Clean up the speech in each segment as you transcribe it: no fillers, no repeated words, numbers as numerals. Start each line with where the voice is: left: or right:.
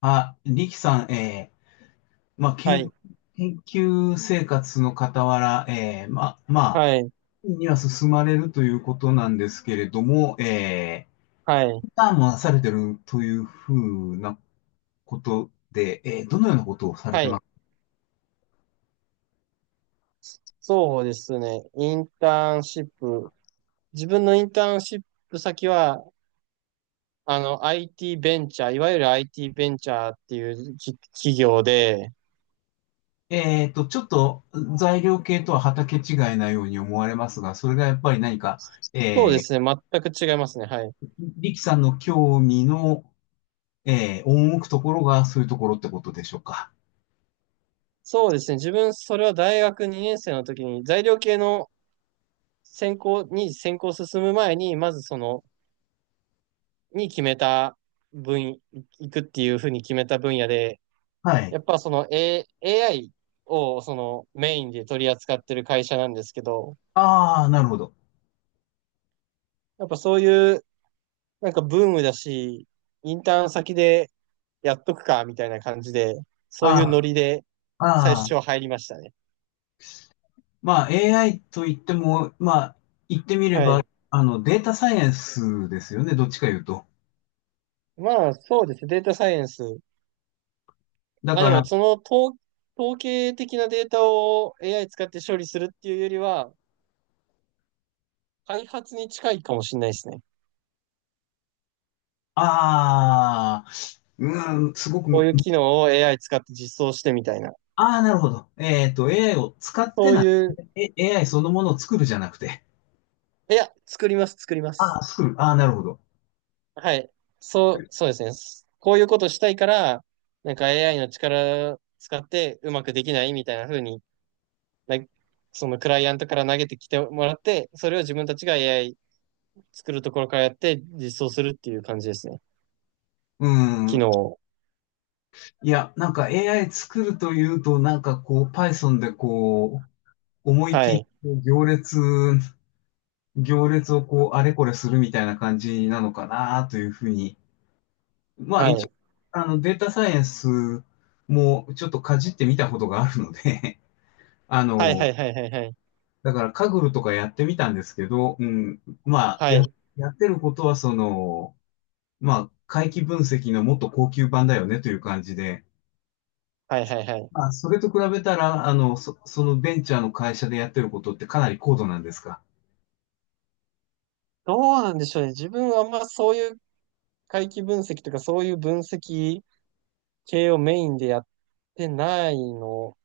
left: あ、リキさん、まあ、
right: はい、
left: 研究生活の傍ら、まあ、
right: はい、
left: には進まれるということなんですけれども、
right: はい、
left: インターンもなされてるというふうなことで、どのようなことをされ
right: は
left: てま
right: い。
left: す
right: そうですね。インターンシップ。自分のインターンシップ先は、IT ベンチャー、いわゆる IT ベンチャーっていう企業で、
left: ？ちょっと材料系とは畑違いなように思われますが、それがやっぱり何か、
right: そうで
left: えー、
right: すね。全く違いますね。はい。
left: リキさんの興味の、赴くところがそういうところってことでしょうか。
right: そうですね。自分、それは大学2年生の時に、材料系の専攻に進む前に、まずその、に決めた分野、行くっていうふうに決めた分野で、
left: はい。
right: やっぱAI をそのメインで取り扱ってる会社なんですけど、
left: ああ、なるほど。
right: やっぱそういうなんかブームだし、インターン先でやっとくかみたいな感じで、
left: あ
right: そういうノリで
left: あ。
right: 最
left: ああ、
right: 初入りましたね。
left: まあ AI と言っても、まあ言ってみれ
right: は
left: ば、
right: い。
left: データサイエンスですよね、どっちか言うと。
right: まあそうですね。データサイエンス。
left: だ
right: まあ
left: か
right: で
left: ら、
right: もその統計的なデータを AI 使って処理するっていうよりは、開発に近いかもしれないですね。
left: ああ、うん、すごく
right: こう
left: む、
right: いう機能を AI 使って実装してみたいな。
left: ああ、なるほど。AI を使って
right: そう
left: な、
right: いう、
left: AI そのものを作るじゃなくて、
right: いや、作ります、作りま
left: ああ、
right: す。
left: 作る、ああ、なるほど。
right: はい。そうですね。こういうことしたいから、なんか AI の力使ってうまくできないみたいな風に、なそのクライアントから投げてきてもらって、それを自分たちが AI 作るところからやって実装するっていう感じですね。
left: う
right: 機
left: ん。
right: 能を。
left: いや、なんか AI 作るというと、なんかこう、Python でこう、思い
right: は
left: 切り
right: い。
left: こう行列、行列をこう、あれこれするみたいな感じなのかなというふうに、まあ
right: は
left: 一応、
right: い。
left: データサイエンスもちょっとかじってみたことがあるので、あ
right: はいは
left: の、
right: いはいはいはい。
left: だからカグルとかやってみたんですけど、うん、まあ、
right: はい。
left: やってることはその、まあ、回帰分析のもっと高級版だよねという感じで、
right: はいはいはい。
left: まあ、それと比べたら、そのベンチャーの会社でやってることってかなり高度なんですか。
right: どうなんでしょうね。自分はあんまそういう回帰分析とかそういう分析系をメインでやってないの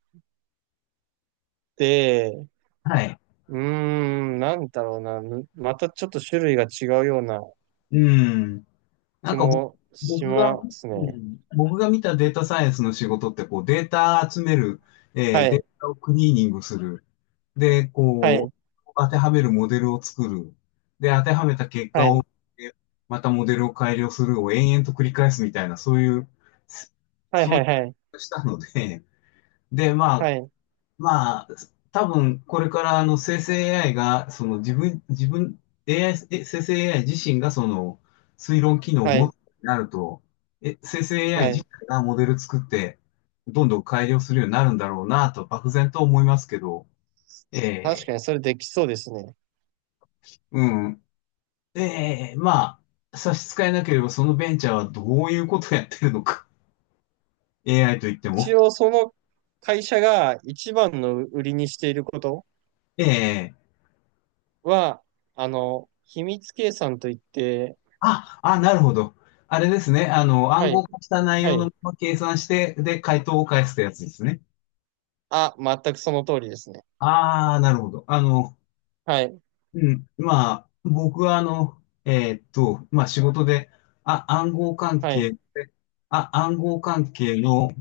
right: で、
left: はい。
right: うーん、なんだろうな。また、ちょっと種類が違うような
left: うん。な
right: 気
left: んか
right: もし
left: 僕が、
right: ます
left: う
right: ね。
left: ん、僕が見たデータサイエンスの仕事って、こう、データ集める、
right: は
left: デー
right: い、
left: タをクリーニングする。で、
right: は
left: こ
right: い、
left: う、当てはめるモデルを作る。で、当てはめた結
right: は
left: 果
right: い、
left: を、えまたモデルを改良するを延々と繰り返すみたいな、そういう、
right: はい、
left: そう
right: は
left: い
right: い、はい、
left: したので、で、ま
right: は
left: あ、
right: い、
left: まあ、多分これからあの生成 AI が、その自分、AI、生成 AI 自身がその推論機能を
right: は
left: 持つ
right: い、
left: ようになると、生成 AI
right: は
left: 自
right: い。
left: 体がモデル作って、どんどん改良するようになるんだろうなと、漠然と思いますけど、え
right: 確
left: え、
right: かにそれできそうですね。
left: うん。ええ、まあ、差し支えなければそのベンチャーはどういうことをやってるのか。AI といっても。
right: 一応その会社が一番の売りにしていること
left: ええ。
right: は、あの、秘密計算といって、
left: あ、あ、なるほど。あれですね。
right: は
left: 暗号
right: い、
left: 化した内
right: は
left: 容の
right: い。
left: まま計算して、で、回答を返すってやつですね。
right: あ、全くその通りですね。
left: ああ、なるほど。
right: はい、
left: うん。まあ、僕はまあ仕事で、あ、暗号関
right: は
left: 係
right: い、
left: で、あ、暗号関係の、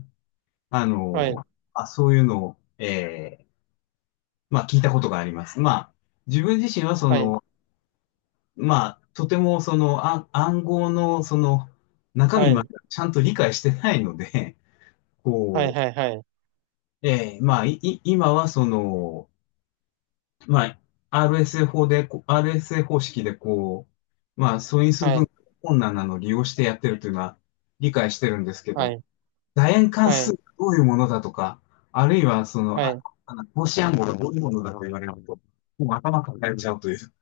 left: あ
right: はい、
left: の、あ、そういうのを、まあ聞いたことがあります。まあ、自分自身はそ
right: はい、
left: の、まあ、とてもその、あ、暗号のその、中
right: は
left: 身まで
right: い、
left: ちゃんと理解してないので、
right: はい、
left: こう、
right: はい、はい、
left: ええ、まあ、今はその、まあ、RSA 法でこう、RSA 方式でこう、まあ、素因数
right: は
left: 分
right: い、
left: 解困難なのを利用してやってるというのは理解してるんですけ
right: はい、は
left: ど、
right: い、
left: 楕円関
right: は
left: 数
right: い、
left: がどういうものだとか、あるいはその、
right: は
left: あ、
right: い。
left: あの格子暗号がどういうものだと言われると、もう頭抱えちゃうという。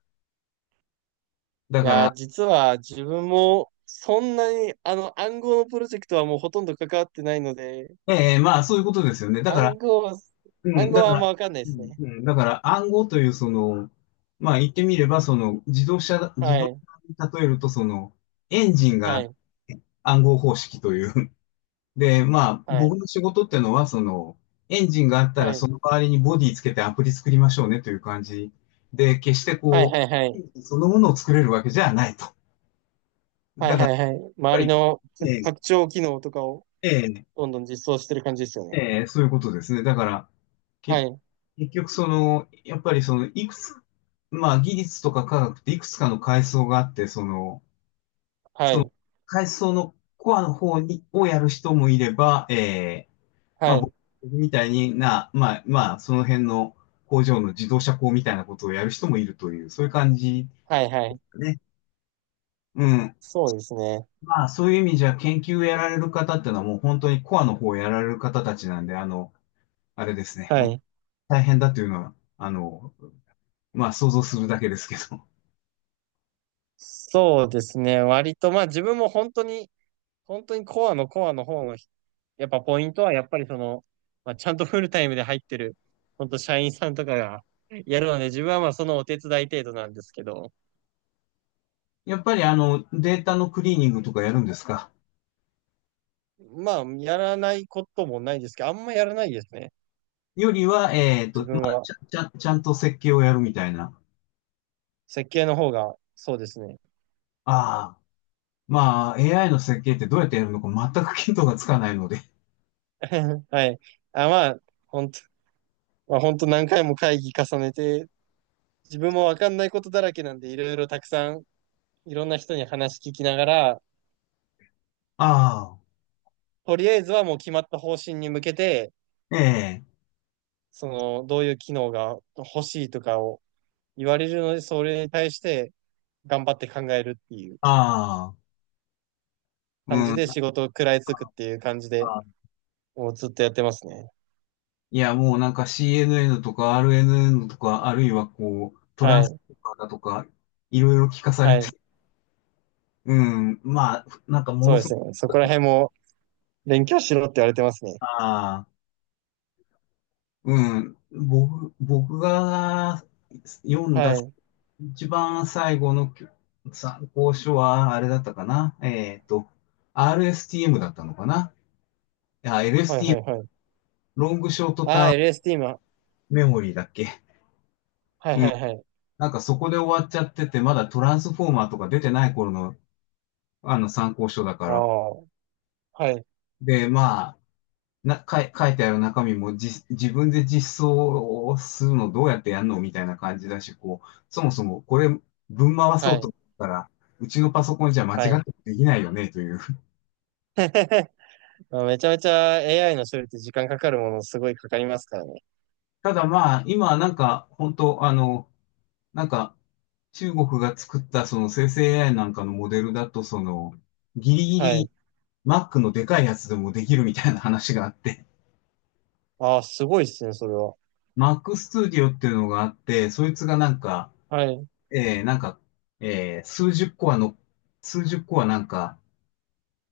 right: い
left: だか
right: やー、
left: ら、
right: 実は自分もそんなにあの暗号のプロジェクトはもうほとんど関わってないので、
left: ええ、まあ、そういうことですよね。だから、
right: 暗号は、
left: う
right: 暗
left: ん、
right: 号
left: だ
right: は
left: か
right: あんま
left: ら、
right: わかんない
left: う
right: です
left: ん。
right: ね。
left: うん、だから暗号というその、まあ言ってみればその自
right: は
left: 動
right: い、
left: 車に例えるとそのエンジン
right: は
left: が
right: い、
left: 暗号方式という。で、まあ
right: は
left: 僕
right: い、
left: の仕事ってのはそのエンジンがあった
right: は
left: ら
right: い、
left: その代わりにボディつけてアプリ作りましょうねという感じで、決して
right: はい、
left: こ
right: はい、は
left: う、エ
right: い、
left: ンジンそのものを作れるわけじゃないと。
right: は
left: だか
right: い、
left: らやっ
right: はい、はい。周
left: ぱ
right: り
left: り、
right: の
left: ええ
right: 拡張機能とかを
left: ええ
right: どんどん実装してる感じですよね。
left: ええ、そういうことですね。だから、
right: は
left: け、
right: い、
left: 結局その、やっぱりその、いくつ、まあ技術とか科学っていくつかの階層があって、その、
right: はい、
left: 階層のコアの方に、をやる人もいれば、ええ、ま
right: は
left: あ
right: い、
left: 僕みたいにな、まあその辺の工場の自動車工みたいなことをやる人もいるという、そういう感じ
right: はい、はい。
left: ね。うん。
right: そうですね。
left: まあそういう意味じゃ研究をやられる方っていうのはもう本当にコアの方をやられる方たちなんで、あれですね。
right: はい。
left: 大変だというのは、まあ想像するだけですけど。
right: そうですね。割と、まあ自分も本当に本当にコアのコアの方の、やっぱポイントはやっぱりその、まあ、ちゃんとフルタイムで入ってる、本当社員さんとかがやるので、自分はまあそのお手伝い程度なんですけど、
left: やっぱりデータのクリーニングとかやるんですか？
right: まあやらないこともないですけど、あんまやらないですね。
left: よりは、
right: 自
left: ま
right: 分
left: あ、
right: は
left: ちゃんと設計をやるみたいな。
right: 設計の方が、そうですね。
left: ああ、まあ AI の設計ってどうやってやるのか全く見当がつかないので。
right: はい。あ、まあ、本当、まあ本当何回も会議重ねて、自分もわかんないことだらけなんで、いろいろたくさん、いろんな人に話聞きながら、
left: あ
right: とりあえずはもう決まった方針に向けて、
left: あ、ええ、
right: その、どういう機能が欲しいとかを言われるので、それに対して頑張って考えるっていう
left: ああ、
right: 感じ
left: うん。
right: で仕事を食らいつくっていう感じで、
left: あ
right: もうずっとやってますね。
left: いや、もうなんか CNN とか RNN とか、あるいはこう、トラ
right: は
left: ンス
right: い。
left: とかだとか、いろいろ聞かされ
right: はい。
left: て、うん、まあ、なんかも
right: そう
left: の
right: で
left: すごく、
right: すね。そこら辺も勉強しろって言われてますね。
left: ああ、うん、僕が読ん
right: は
left: だ
right: い。
left: 一番最後の参考書は、あれだったかな、RSTM だったのかな、いや、
right: はいはいは
left: LSTM、
right: い。
left: ロングショートタ
right: あ
left: ー
right: あ、
left: ム
right: LST も。
left: メモリーだっけ。
right: はいはいはい。
left: なんかそこで終わっちゃってて、まだトランスフォーマーとか出てない頃のあの参考書だか
right: あ
left: ら。
right: あ、はい。
left: で、まあ、な、かい、書いてある中身も自分で実装をするのどうやってやるのみたいな感じだし、こう、そもそもこれ、ぶん回
right: は
left: そうと
right: い。
left: 思ったら、うちのパソコンじゃ間違
right: は
left: っ
right: い。
left: てできないよね、という。
right: めちゃめちゃ AI の処理って時間かかる、ものすごいかかりますからね。
left: ただまあ、今はなんか、本当なんか、中国が作ったその生成 AI なんかのモデルだと、その、ギリギ
right: はい。
left: リ Mac のでかいやつでもできるみたいな話があって、
right: ああ、すごいっすね、それは。
left: Mac Studio っていうのがあって、そいつがなんか、
right: はい。
left: なんか、数十コアの、数十コアなんか、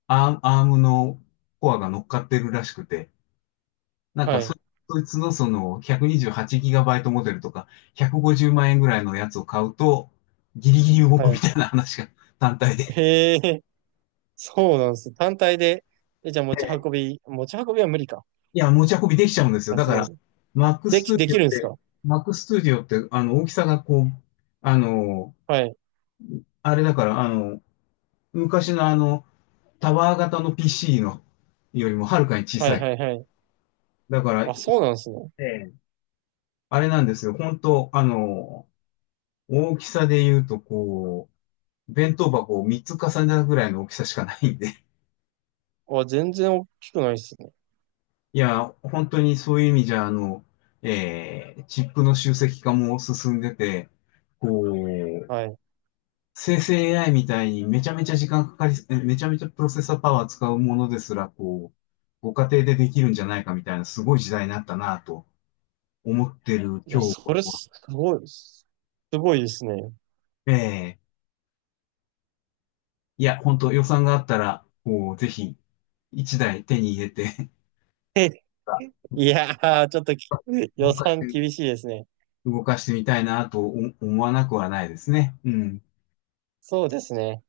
left: アームのコアが乗っかってるらしくて、なんか
right: はい。
left: そいつのその 128GB モデルとか、150万円ぐらいのやつを買うと、ギリギリ動
right: は
left: くみ
right: い。
left: たいな話が 単体で。
right: へえ。そうなんです。単体で、じゃあ持ち運びは無理か。
left: いや、持ち運びできちゃうんですよ。
right: さ
left: だ
right: す
left: か
right: が
left: ら、
right: に。
left: Mac
right: でき、で
left: Studio
right: き
left: っ
right: るんです
left: て、
right: か？
left: Mac Studio って、大きさがこう、あの、
right: はい。
left: あれだから、昔のタワー型の PC のよりもはるかに小
right: は
left: さ
right: い
left: い。
right: はいはい。
left: だから、
right: あ、
left: え
right: そうなんですね。
left: え、あれなんですよ。本当大きさで言うと、こう、弁当箱を3つ重ねたぐらいの大きさしかないんで。
right: あ、全然大きくないですね。
left: いや、本当にそういう意味じゃ、チップの集積化も進んでて、こう、
right: はい。
left: 生成 AI みたいにめちゃめちゃ時間かかり、めちゃめちゃプロセッサーパワー使うものですら、こう、ご家庭でできるんじゃないかみたいな、すごい時代になったなぁと思ってる
right: いや、
left: 今日、
right: それすごいです。すごいですね。
left: ええいや、本当予算があったら、もうぜひ、一台手に入れて
right: いやー、ちょっと
left: 動
right: 予
left: かし
right: 算
left: て、
right: 厳しいですね。
left: みたいなと思わなくはないですね。うん。
right: そうですね。